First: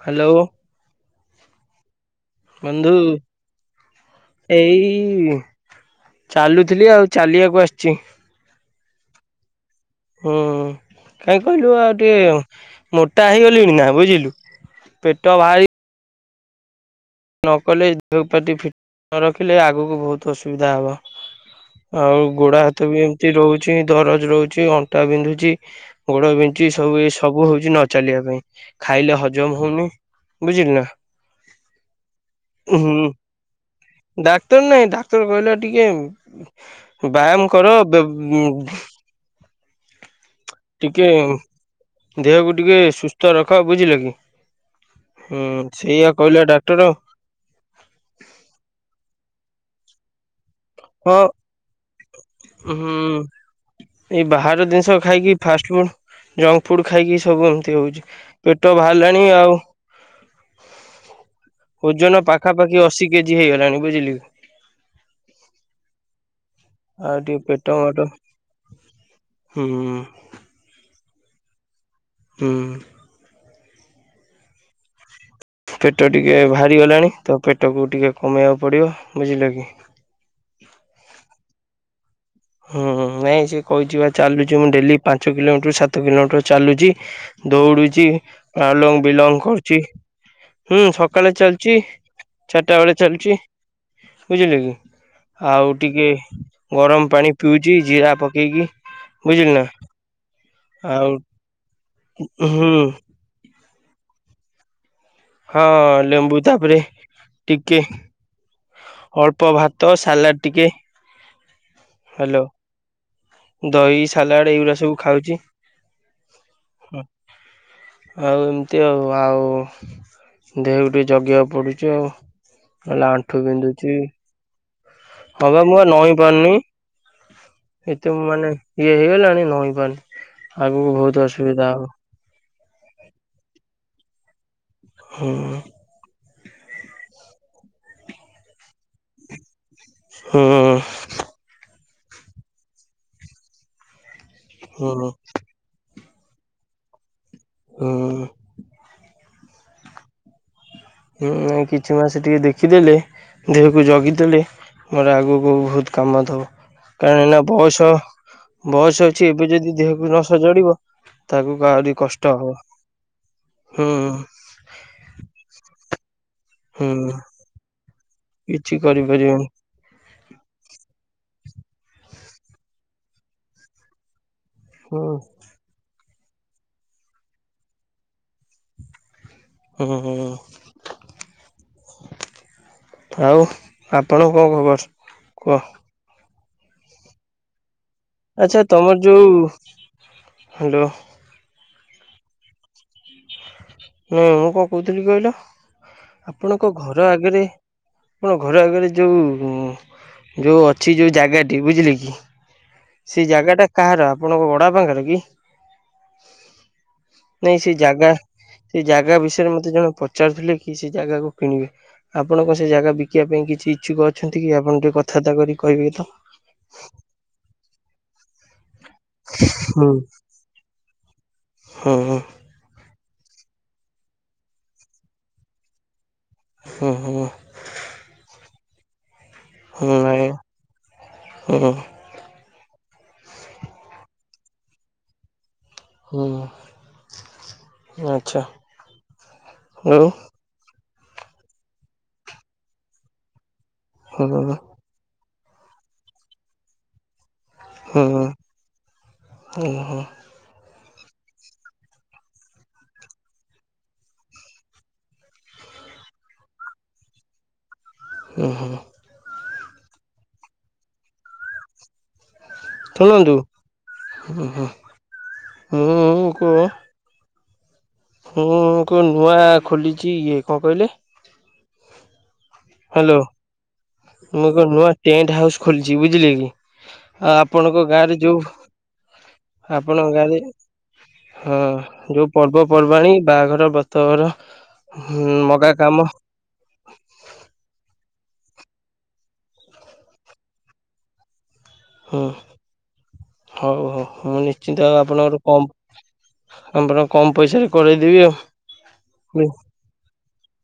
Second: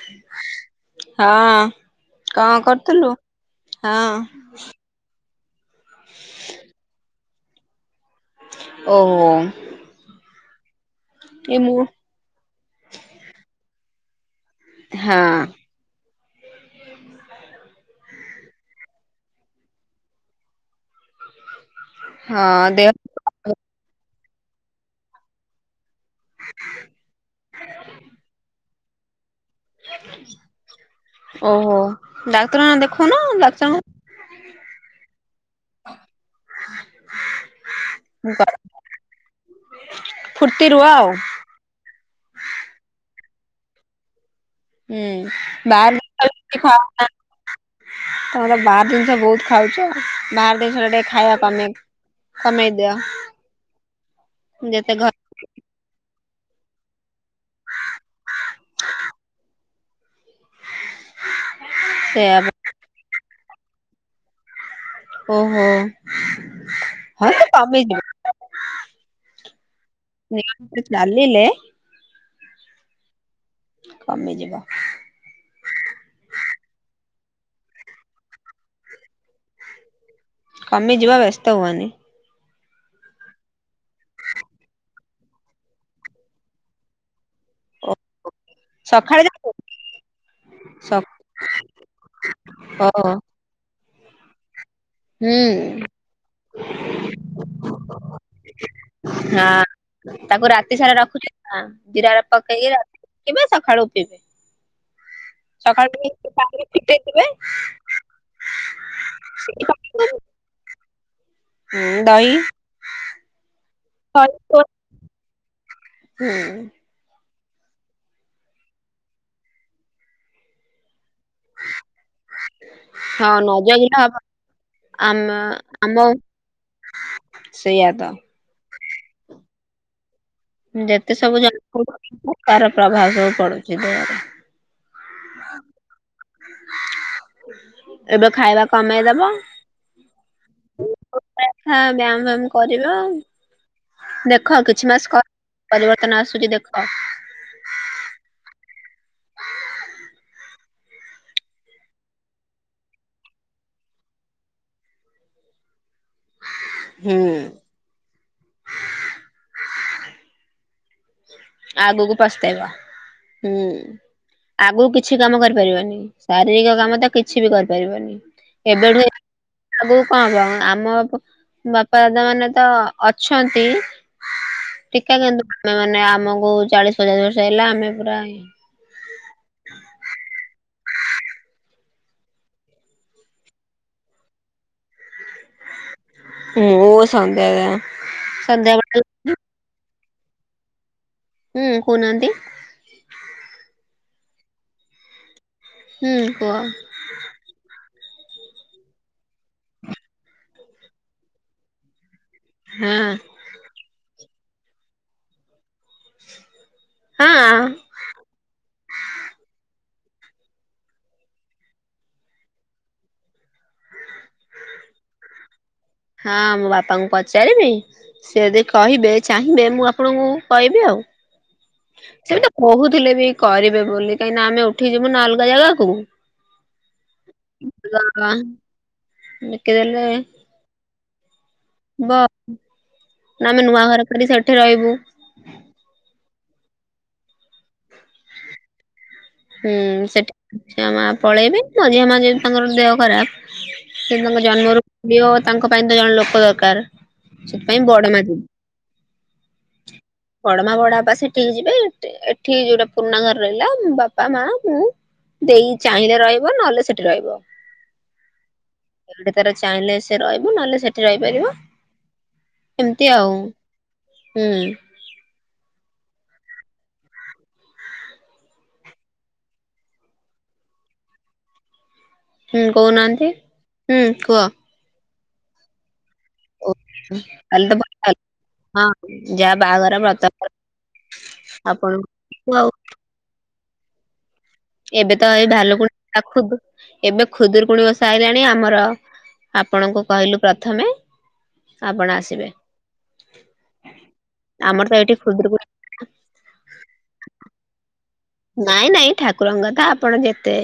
Hello. ହଁ କଣ ବନ୍ଧୁ କରୁଥିଲୁ? ହଁ ଏଇ ଚାଲୁଥିଲି ଆଉ ଚାଲିବାକୁ ଆସିଛି। ଓହୋ। ହୁଁ କାହିଁ ଏ କହିଲୁ ମୁଁ ଆଉ ଟିକେ ମୋଟା ହେଇଗଲିଣି ନା ବୁଝିଲି ହଁ ପେଟ ଭାରି ନ କଲେ ପାଟି ଫିଟ ନ ରଖିଲେ ଆଗକୁ ବହୁତ ଅସୁବିଧା ହବ। ଆଉ ହଁ ଗୋଡା ହାତ ଦେହ ବି ଏମତି ରହୁଛି ଦରଜ ରହୁଛି ଅଣ୍ଟା ବିନ୍ଧୁଛି ଗୋଡ ବିଞ୍ଚି ସବୁ ଏ ସବୁ ହଉଛି, ନ ଚାଲିବା ପାଇଁ ଖାଇଲେ ହ ଜମ ହଉମନି ବୁଝିଲ ନା। ଓହୋ ଡାକ୍ତର ନା ହୁଁ ଦେଖଉନ ଡକ୍ତର ଡାକ୍ତର ନହିଁ ଡାକ୍ତର କହିଲା ଟିକେ ବ୍ୟାୟାମ କର [inaudible] ଫୁର୍ତ୍ତି ରୁହ ଟିକେ ଆଉ ଦେହକୁ ଟିକେ ସୁସ୍ଥ ରଖ ବୁଝିଲ କି। ହୁଁ ସେଇଆ କହିଲା ଜିନଷ ଖ ଡାକ୍ତର ତମର ବାହାର ଜିନିଷ ବହୁତ ଖାଉଛ ବାହାର ଦେଶରେ ଟିକେ ହଁ ଖାଇବା କମେ କମେଇ ହୁଁ ଦିଅ। ଏଇ ବାହାର ଜିନିଷ ଯେତେ ଘରେ ଖାଇକି ଫାଷ୍ଟ ଫୁଡ ଜଙ୍କ ଫୁଡ ଖାଇକି ସବୁ ଏମତି ହଉଛି ପେଟ ବାହାରିଲାଣି ଆଉ ଓଜନ ସେୟା ପାଖାପାଖି ଅଶି କେଜି ହେଇଗଲାଣି ବୁଝିଲି। ଓ ହୋ। ଆଉ ହଁ ଟିକେ ପେଟ ତମି ମୋଟ ଯିବ ହୁଁ ଚା ଆଲିଲେ ହୁଁ। କମେଇ ଯିବ। ପେଟ ଟିକେ ବାହାରି ଗଲାଣି ତ ପେଟକୁ ଟିକେ କମେଇବାକୁ ପଡିବ ବୁଝିଲ କି। କମି ଯିବା ବ୍ୟସ୍ତ ହୁଅନି। ହୁଁ ନାଇଁ ସେ କହିଛି ବା ଚାଲୁଛି, ମୁଁ ଡେଲି ପାଞ୍ଚ କିଲୋମିଟର ସାତ କିଲୋମିଟର ଚାଲୁଛି ଓ ଦୌଡୁଛି ଆଲ ସକାଳେ ବିଲଙ୍ଗ ଯାଉଛୁ କରୁଛି ହୁଁ ସକାଳେ ଚାଲିଚି, ଚାରିଟା ବେଳେ ଓହୋ ଚାଲିଛି ବୁଝିଲେ କି ହୁଁ ଆଉ ଟିକେ ଗରମ ପାଣି ଜି ଜି ଆ ପକେଇଗ ବୁଝିଲ ନା। ଏତି ସାରା ଆଉ ରଖୁଛ ଜିର ପକେଇି ହୁଁ ରାତି ସକାଳୁ ପିଇବେ। ହଁ ସକାଳୁ ଟିକେ ଲେମ୍ବୁ ପାଣିରେ ତାପରେ ଫିଟେଇ ଦେବେ ଟିକେ ଅଳ୍ପ ଭାତ ସାଲାଡ ଟିକେ ହୁଁ ଡାଲି? ହ୍ୟାଲୋ ଦହି ସାଲାଡ ଏଇଗୁଡା ସବୁ ଖାଉଛି। ହୁଁ। ଆଉ ଏମତି ଆଉ ଆଉ ଦେହ ଗ ଟେ ଜଗିବାକୁ ପଡୁଛି ଆଉ ହେଲେ ହଁ ଆଣ୍ଠୁ ନ ଜଗିଲେ ବିନ୍ଧୁଛି ହବ ଆମ ହବା ମୁଁ ଆମ ନହି ପାରୁନି ସେଇଆ ତ ଏତ ମାନେ ଇଏ ହେଇଗଲାଣି ନଇ ଯେତେ ସବୁ ଜ ହବ ତାର ପ୍ରଭାବ ସବୁ ପଡୁଛି ଦେହରେ। ହୁଁ। ଏବେ ଖାଇବା କମେଇଦବ? ହୁଁ। ହ ବ୍ୟାୟାମ ଫ୍ୟାମ କରିବା ଦେଖ ହୁଁ କିଛି ହୁଁ ମାସିବ ତ ନା ଆସଛି ଦେଖ ହଁ। ହଁ କିଛି ମାସ ଟିକେ ଦେଖିଦେଲେ ଦେହକୁ ଜଗିଦେଲେ ମୋର ଆଗକୁ ବହୁତ କାମ ଥାଉ ହୁଁ କାରଣନା ବୟସ ବୟସ ଅଛି, ଏବେ ଯଦି ଦେହକୁ ନ ସଜାଡ଼ିବ ଆଗକୁ ପସ୍ତେଇବା ହୁଁ ଆଗକୁ କିଛି କାମ କରିବା କରିପାରିବନି ଶାରୀରିକ ହୁଁ କାମ ତ କିଛି ବି କରିପାରିବନି। କିଛି ଏବେଠୁ କରିପାରିବନି ଆଗକୁ କଣ କଣ ଆମ ବାପା ଦାଦା ମାନେ ତ ଅଛନ୍ତି, ହୁଁ ଟିକା କିନ୍ତୁ ଆମେ ମାନେ କୋଉ ଚାଳିଶ ପଚାଶ ବର୍ଷ ହେଲା ଆମେ ପୁରା ହୁଁ ହୁଁ। ଆଉ ଆପଣଙ୍କୁ କଣ ଖବର କୁହ? ହୁଁ ଓ ସଦ ଆଚ୍ଛା ତମର ଯୋଉ ହଲୋ ହୁଁ କହୁନାହାନ୍ତି? ନଁ ମୁଁ କଣ କହୁଥିଲି କହିଲ ହୁଁ କୁହ ଆପଣଙ୍କ ଘର ଆଗରେ ଆପଣ ଘର ଆଗରେ ଯୋଉ ଯୋଉ ଅଛି, ଯୋଉ ଜାଗାଟି ବୁଝିଲେ କି ହଁ ସେ ଜାଗା ଟା କାହାର ଆପଣଙ୍କ ଓଡା ପାଖରେ କି ନାଇଁ ହଁ। ସେ ଜାଗା ସେ ଜାଗା ବିଷୟରେ ମତେ ଜଣେ ପଚାରୁଥିଲେ କି, ସେ ଜାଗାକୁ କିଣିବେ ଆପଣଙ୍କ ସେ ଜାଗା ବିକିବା ପାଇଁ କିଛି କିଛୁକ ଅଛନ୍ତି କି ଆପଣ ଟିକେ କଥାବାର୍ତା କରିକି ହଁ ମୋ ବାପାଙ୍କୁ ପଚାରିବି ସିଏ ଦେ କହିବେ ଚାହିଁବେ ମୁଁ ହୁଁ ଆପଣଙ୍କୁ କହିବି ଆଉ ହୁଁ ହୁଁ ସେମିତି ବହୁତ ଥିଲେ ବି କରିବେ ବୋଲି କାହିଁକିନା, ଆମେ ଉଠିଯିବୁ ନା ଅଲଗା ଜାଗାକୁ ହୁଁ ହୁଁ ହୁଁ ଆଜ୍ଞା [unintelligible] ହୁଁ। ନା ଆମେ ନୂଆ ଘର କରି ସେଠି ରହିବୁ ହୁଁ ଆଚ୍ଛା। ହୁଁ ଆଉ ସେଠି ଝିଅ ମା ପଳେଇବେ ମ ଝିଅ ମାଝ ତାଙ୍କର ଦେହ ଖରାପ ସେ ହୁଁ ତାଙ୍କ ହୁଁ ଜନ୍ମରୁ ତାଙ୍କ ପାଇଁ ତ ଜଣେ ଲୋକ ଦରକାର ସେଥିପାଇଁ ବଡମା ହୁଁ ହୁଁ ଯିବ ହୁଁ ବଡମା ବଡା ବାପା ସେଠିକି ଯିବେ ଏଠି ଯୋଉଟା ପୁରୁଣା ଘରେ ରହିଲ ବାପା ବାପା ମା ମୁଁ ଦେଇ ଚାହିଁଲେ ରହିବ, ନହେଲେ ସେଠି ରହିବ। ହୁ ହୁଁ। ଏଠି ତାର ଚାହିଁଲେ ସେ ରହିବ, ନହଲେ ସେଠି ରହିପାରିବ ଏମତି ଆଉ ଶୁଣନ୍ତୁ ହୁଁ। ହୁଁ [unintelligible] ମୁଁ କ ନୂଆ ଖୋଲିଛି ଇଏ କଣ କହିଲେ? ହୁଁ ହ୍ୟାଲୋ କହୁନାହାନ୍ତି ହୁଁ କୁହ? ମୁଁ ଏକ ନୂଆ ଟେଣ୍ଟ ହାଉସ୍ ଖୋଲିଛି ବୁଝିଲେ କି ଆଉ କାଲି ଆପଣଙ୍କ ତ ଗାଁରେ ଯୋଉ ହଁ ଯାହା ବାହାଘର ଆପଣଙ୍କ ବ୍ରତ ଗାଁରେ ହଁ ଯୋଉ ଆପଣଙ୍କୁ ଆଉ ପର୍ବପର୍ବାଣି ବାହାଘର ବ୍ରତଘର ଏବେ ହୁଁ ତ ଏ ମଗା କାମ ଭାଲୁକୁଣି ଖ ଏବେ ଖୁଦରୁକୁୁଣି ବ ସାରିଲାଣି ଆମର ଆପଣଙ୍କୁ କହିଲୁ ପ୍ରଥମେ ଆପଣ ହୁଁ ଆସିବେ। ହଉ ହଉ ମୁଁ ଆମର ନିଶ୍ଚିନ୍ତ ତ ଏଇଠି ଆପଣଙ୍କରୁ ଖୁଦୁରୁକୁଣୀ କଣ ଆଁପଣ କମ ପଇସା ରେ କରଇଦେବି ଆଉ। ନାଇଁ ନାଇଁ ହୁଁ ଠାକୁରଙ୍କଥା ଆପଣ ଯେତେ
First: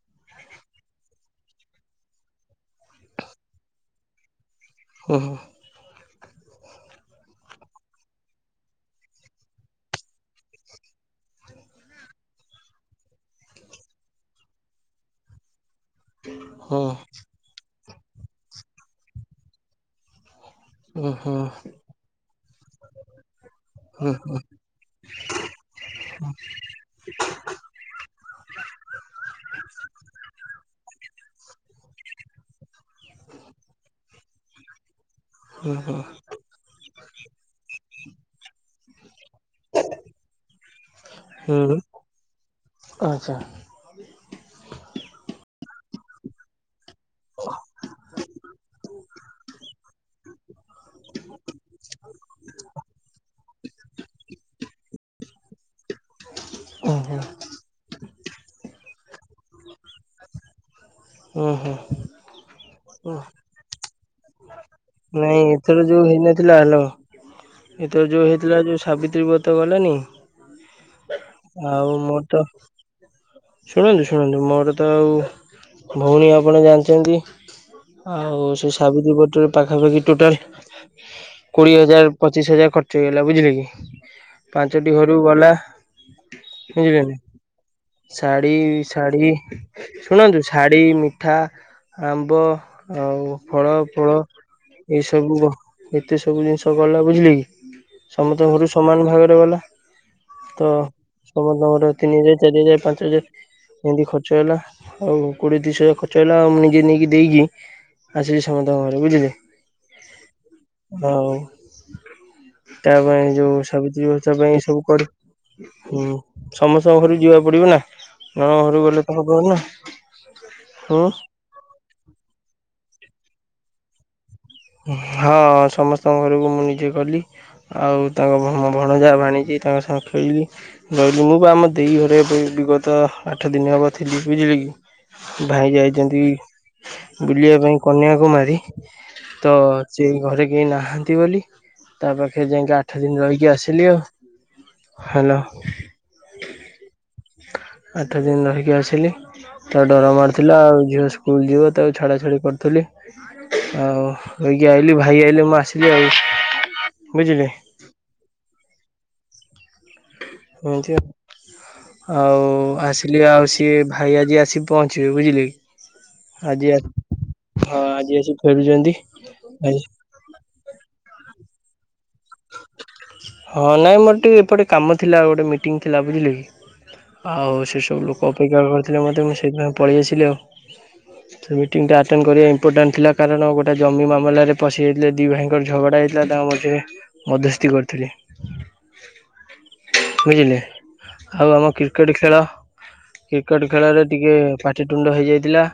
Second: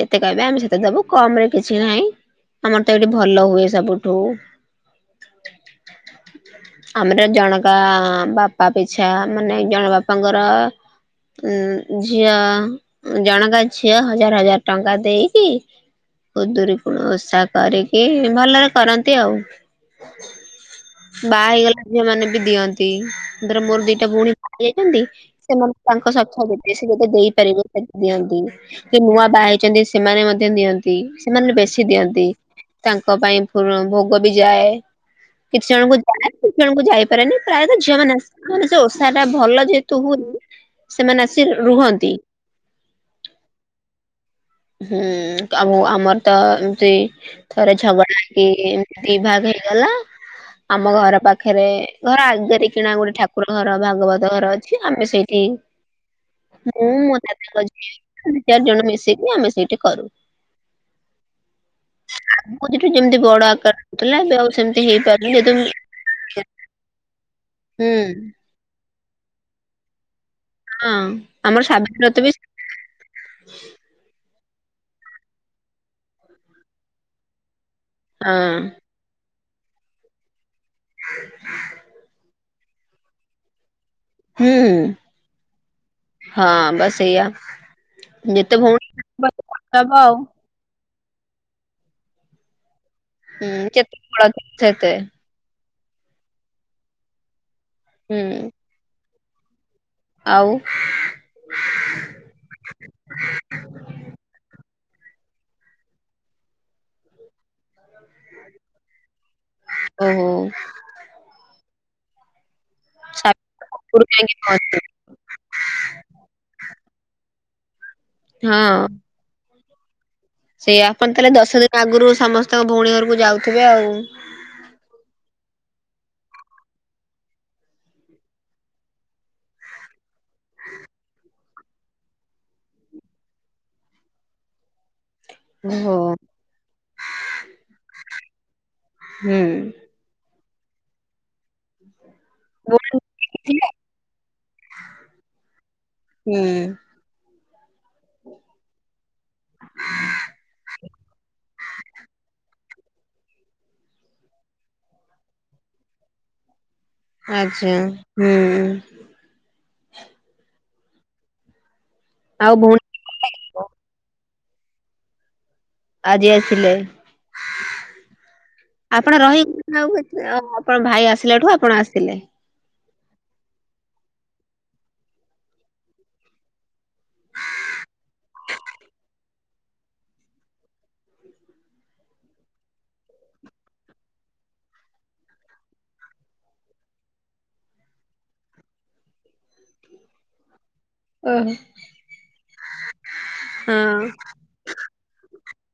ଯେତେ କହିବେ ଆମେ ସେତେ ଦବୁ କମ ରେ କିଛି ନାହିଁ ଆମର ତ ଏଇଠି ଭଲ ହୁଏ ସବୁଠୁ। ହୁଁ ହୁ। ଆମର ଜଣକା ବାପା ପିଛା ମାନେ ଜଣ ବାପାଙ୍କର ଉଁ ଝିଅ ଜଣକାର ଝିଅ ହଜାର ହଜାର ଟଙ୍କା ଦେଇକି କୁଦୁରି ହୁଁ କଣ ଓଷା କରିକି ଭଲରେ କରନ୍ତି ଆଉ ହୁଁ ହୁଁ ବାହା ହେଇଗଲା ଝିଅ ମାନ ବି ଦିଅନ୍ତି ଧର ମୋର ଦିଟା ହୁଁ ଭଉଣୀ ଯାଇଛନ୍ତି, ସେମାନେ ତାଙ୍କ ସଥ କେତେ ସେ ଯେତେ ଦେଇପାରିବ, ସେ ଦିଅନ୍ତି କି ନୂଆ ବା ହେଇଛନ୍ତି ସେମାନେ ମଧ୍ୟ ଦିଅନ୍ତି ସେମାନେ ବେଶୀ ଦିଅନ୍ତି ତାଙ୍କ ପାଇଁ ଭୋଗ ବି ଯାଏ କିଛି ହୁଁ ଜଣଙ୍କୁ ଯା କିଛି ଜଣଙ୍କୁ ଯାଇପାରେନି ପ୍ରାୟତଃ ଝିଅ ମାନେ ପା ଭଲ ଯେହେତୁ ହୁଏନି ସେମାନେ ଆସି ହୁଁ ହୁଁ ରୁହନ୍ତି। ଆଚ୍ଛା ହୁଁ। ଆଉ ଆମର ତ ଏମିତି ଥରେ ଝଗଡା ହେଇକି ଏମତି ଦି ଭାଗ ହେଇଗଲା। ଆମ ଘର ପାଖରେ ଘର ଆଗରେ, କିଣା ଗୋଟେ ଠାକୁର ଘର ଭାଗବତ ଘର ଅଛି ଆମେ ସେଇଠ ମୁଁ ହୁଁ ମୋ ଦାଦାଙ୍କ ଝି ଦି ଚାରି ଜଣ ମିଶିକି ଆମେ ସେଇଠି କରୁ। ହୁଁ ହୁଁ ଠୁ ଯେମତି ବଡ ଆକାର ହଉଥିଲା ଏବେ ଆଉ ସେମିତି ହେଇପାରୁ ନାଇଁ ଏଥର ଯୋଉ ହେଇନଥିଲା ହେଲ ହୁଁ ଏଥର ଯୋଉ ହେଇଥିଲା ଯୋଉ ସାବିତ୍ରୀ ବ ତ ଗଲଣିି ହଁ ଆମର ଆଉ ସାବିତ୍ରୀ ବ୍ରତ ମୋର ବି ତ ଶୁଣନ୍ତୁ ଶୁଣନ୍ତୁ ମୋର ତ ଆଉ ଭଉଣୀ ଆପଣ ଜାଣିଛନ୍ତି ହଁ ଆଉ ସେ ସାବିତ୍ରୀ ବଟରେ ପାଖାପାଖି ଟୋଟାଲ କୋଡିଏ ହଜାର ପଚିଶ ହଜ ଖର୍୍ଚଇଗଲା ବୁଝିଲେ କି ହୁଁ ପାଞ୍ଚଟି ଘରୁ ଗଲା ହଁ ବାସ୍ ବୁଝିଲି ସେଇଆ ଶାଢୀ ଯେତେ ଭଉଣୀ ଶାଢୀ ହବ ଆଉ ଶୁଣନ୍ତୁ ଶାଢୀ ମିଠା ଆମ୍ବ ଆଉ ହୁଁ ଫଳ ଯେତେ ଫୂଳ ବଳ ସେତେ ଏଇ ସବୁ ହୋ ଏତେ ସବୁ ଜିନିଷ ଗଲା ବୁଝିଲେ କି ହୁଁ ସମସ୍ତେ ଘରୁ ସମାନ ଭାବରେ ଗଲା। ଆଉ ତ ସମସ୍ତଙ୍କର ତିନି ହଜାର ଚାରି ହଜାର ପାଞ୍ଚ ହଜାର ଏମିତି ଖର୍ଚ୍ଚ ହେଲା। ହଉ କୋଡିଏ ଦୁଇ ଶହ ଖର୍ଚ୍ଚ ହେଲା ଆଉ ଅନ୍ୟ ଜଣକୁ ଦେଇକି ଆସିଲି ସମସ୍ତଙ୍କ ଘରେ ଯିବେ। ଓହୋ। ତା ପାଇଁ ଯୋଉ ସାବିତ୍ରୀ ବ୍ୟବସ୍ଥା ଯାଇକି ପାଇଁ ପହଞ୍ଚି ସବୁ କର ହୁଁ ସମସ୍ତଙ୍କ ଘରୁ ଯିବା ପଡିବ ନା ନ ଘରୁ ହଁ ଗଲେ ତାଙ୍କ ଘର ନା। ସେଇ ହୁଁ। ଆପଣ ତାହେଲେ ଦଶ ଦିନ ଆଗରୁ ସମସ୍ତଙ୍କ ଭଉଣୀ ଘରକୁ ଯାଉଥିବେ ଆଉ। ହଁ ସମସ୍ତଙ୍କ ଘରକୁ ମୁଁ ନିଜେ ଗଲି ଆଉ ଯାହା ଭଣଜା ଭାଣିଜୀ ତାଙ୍କ ସାଙ୍ଗ ଖେଳିଲି ରହିଲି ମୁଁ ବି ଆମ ଦେଇ ଘରେ ବିଗତ ଆଠ ଦିନ ହେବ ଥିଲି ବୁଝିଲି କି। ଭାଇ ଓହୋ ଯାଇଛନ୍ତି ବୁଲିବା ପାଇଁ କନ୍ୟାକୁମାରୀ। ହୁଁ ତ ସେ ଘରେ କେହି ନାହାନ୍ତି ବୋଲି ତା ପାଖେ ଯାଇକି ଆଠ ଦିନ ରହିକି ହୁଁ ଆସିଲି ଆଉ। ହ୍ୟାଲୋ। ଆଠ ଦିନ ରହିକି ଆସିଲି ତାର ଡର ମାରିଥିଲା ଆଉ ଝିଅ ସ୍କୁଲ ଯିବ ତାକୁ ଛାଡ ଛୁଡି କରି ଥିଲି ଆଉ ଭାଇ ଆଇଲେ ମୁଁ ଆସିଲି ଆଉ। ବୁଝିଲେ ଆଚ୍ଛା ହୁଁ। ହୁଁ ଏମିତି ଆଉ ଆସିଲି ଆଉ ସିଏ ଭାଇ ଆଜି ଆସି ପହଞ୍ଚିବେ ବୁଝିଲେ କି? ଆଜି ଆସିଲେ? ହଁ ଆଜି ଆସି ଫେରୁଛନ୍ତି। ଆପଣ ରହି ଆଜି ଆଉ ଆପଣ ଭାଇ ଆସିଲା ଠୁ ଆପଣ ଆସିଲେ? ହଁ ନାଇଁ ମୋର ଟିକେ ଏପଟେ କାମ ଥିଲା ଗୋଟେ ମିଟିଂ ଥିଲା ବୁଝିଲେ କି? ଆଉ ସେ ସବୁ ଲୋକ ଅପେକ୍ଷା କରିଥିଲେ ମୋତେ ମୁଁ ସେଇଥିପାଇଁ ପଳେଇ ଆସିଲି ଆଉ। ସେ ମିଟିଂ ଟା ଆଟେଣ୍ଡ କରିବା ଇମ୍ପୋର୍ଟାଣ୍ଟ ଥିଲା କାରଣ ଗୋଟେ ଜମି ମାମଲାରେ ପଶିଯାଇଥିଲେ ଦୁି ଭାଇଙ୍କର ଝଗଡ଼ା ଥିଲା ତାଙ୍କ ମଝିରେ ମଧ୍ୟସ୍ଥି କରିଥିଲି ବୁଝିଲେ। ଆଉ ଓହୋ ଆମ କ୍ରିକେଟ ଖେଳ କ୍ରିକେଟ ହଁ ଖେଳରେ ଟିକେ ପାଟିିତୁଣ୍ଡ ହେଇଯାଇଥିଲା।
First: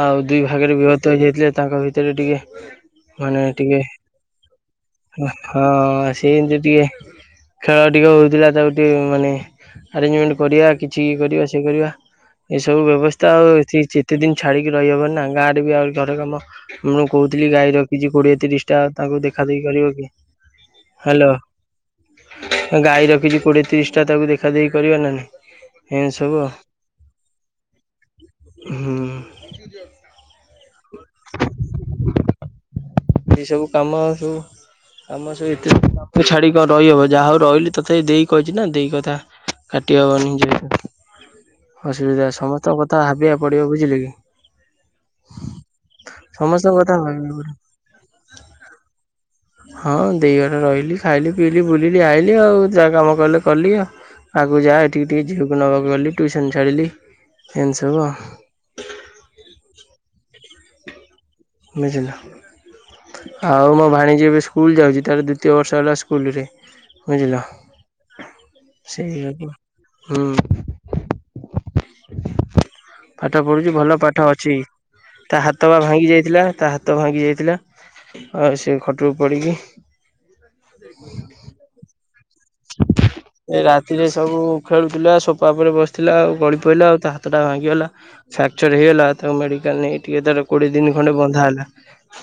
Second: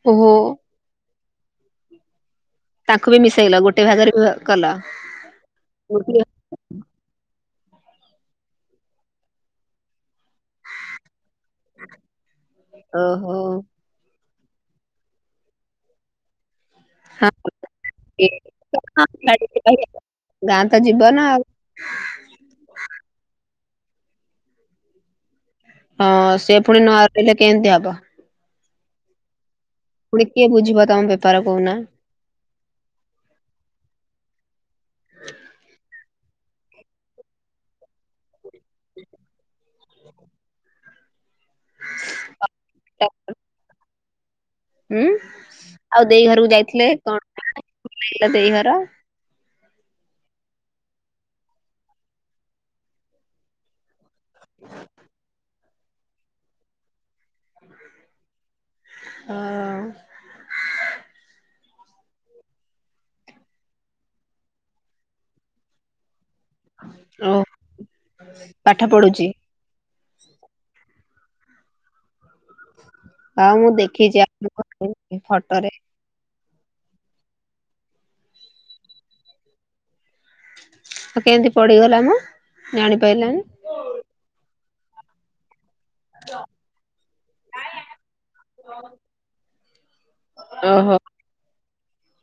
ଆଉ ଓହୋ ଦୁଇ ଭାଗରେ ବିଭକ୍ତ ହେଇଯାଇଥିଲେ ତାଙ୍କ ଭିତରେ ଟିକେ ତାଙ୍କୁ ବି ମାନେ ମିଶେଇଲ ଟିକେ ଗୋଟେ ଭାଗରେ କଲ। ହଁ ଗୋଟିଏ ସେ ଏମିତି ଟିକେ ଖେଳ ଟିକେ ହଉଥିଲା ତାକୁ ଟିକେ ମାନେ ଆରେଞ୍ଜମେଣ୍ଟ କରିବା କିଛି କରିବା ସେ କରିବା ଏସବୁ ବ୍ୟବସ୍ଥା ଓହୋ ଆଉ ତେ କିଛି ଦିନ ଛାଡ଼ିକି ରହିହବ ନା ଗାଁ ରେ ବି ଆ ଘର କାମ। ମୁଁ କହୁଥିଲି ହଁ ଗାଈ ରଖିଛି କୋଡିଏ ତିରିଶ ଟା ତାଙ୍କୁ ଦେଖାଦଖି କରିବ କିଏ? ଗାଁ ତ ଜୀବନ ହ୍ୟାଲୋ ଆଉ ଗାଈ ରଖିଛୁ? କୋଡିଏ ତିରିଶ ଟା ତାକୁ ଦେଖା ଦେଇେଇ କରିବ ନାହିଁ। ହଁ ସେ ପୁଣି ନୁଆ ରହିଲେ କେମତି ହବ? ହୁଁ। କଏ ବୁଝିବ ତମ ବେପାର କହୁନା। ଏଇ ସବୁ କାମ ସବୁ କାମ ସବୁ ଏଥି ତ ଛାଡିକି କଣ ରହିହବ ଯାହା ହଉ ରହିଲି ତ ତଥାପି ଦେଇ କହିଛି ନା ଦେଇ କଥା। କାଟି ହେବନି ଯେହେତୁ ଅସୁବିଧା ସମସ୍ତଙ୍କ କଥା ଭାବିବାକୁ ପଡ଼ିବ ବୁଝିଲେ କି। ହୁଁ ଆଉ ଦେଇ ଘରକୁ ସମସ୍ତଙ୍କ ଯାଇଥିଲେ କଥା ଭାବିବାକୁ ପଡିବ। [unintelligible] କଣ ଦେଇ ଘର? ହଁ ଦେଇ ଘରେ ରହିଲି ଖାଇଲି ପିଇଲିି ବୁଲିଲି ଆଇଲିି ଆଉ ଯାହା କାମ କଲେ କଲି ଆଉ। ଆଗକୁ ଯା ଏଠିକି ଟିକେ ଝିଅକୁ ନେବାକୁ ଗ ଟଟିୁସନ ଛାଡିଲି। ଏମିତି ସବୁ ଆଉ। ବୁଝିଲ ଆଉ ମୋ ଭାଣୀଜୀ ଏବେ ସ୍କୁଲ ଯାଉଛି ତାର ଦ୍ଵିତୀୟ ବର୍ଷ ହେଲା ସ୍କୁ ସ୍କୁଲରେ ଓ ବୁଝିଲ ପାଠ ପଢୁଛି। ସେୟାକୁ ହୁଁ। ପାଠ ଆଉ ମୁଁ ପଢୁଛି ଭଲ ଦେଖିଛି ପାଠ ଅଛି ଆପଣଙ୍କ ତା ହାତ ଫଟୋରେ ବା ଭାଙ୍ଗି ଯାଇଥିଲା। ତା ହାତ ଭାଙ୍ଗି ଯାଇଥିଲା ଆଉ ସେ ଖଟକୁ ପଡ଼ିକି। ଆଉ କେମିତି ପଡିିଗଲା ମ? ଜାଣିପାରିଲାନି ଏ ରାତିରେ ସବୁ ଖେଳୁଥିଲା ସୋପା ପରେରେ ବସି ଥିଲା ଆଉ ଗଳି ପଡ଼ିଲା ଆଉ ତା ହାତଟା ଭାଙ୍ଗିଗଲା, ଫ୍ରାକ୍ଚର ହେଇଗଲା ତାକୁ ମେଡ଼ିକାଲ ନେଇ ଟିକେ ତାର କୋଡିଏ ଦିନ ଓହୋ ଖଣ୍ଡ ବନ୍ଧା ହେଲା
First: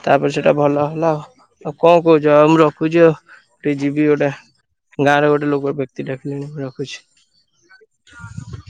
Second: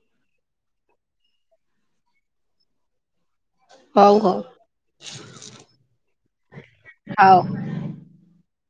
ତାପରେ ସେଇଟା ଭଲ ହେଲା ଆଉ ଆଉ କଣ କହୁଛ, ଆଉ ମୁଁ ରଖୁଛି ଆଉ। ଗୋଟେ ଯିବି ହଉ ଗୋଟେ ହଉ ଗାଁ ରେ ଗୋଟେ ଲୋକ ବ୍ୟକ୍ତି ଡାକିଲେଣି ହଉ। ଖୁଛି।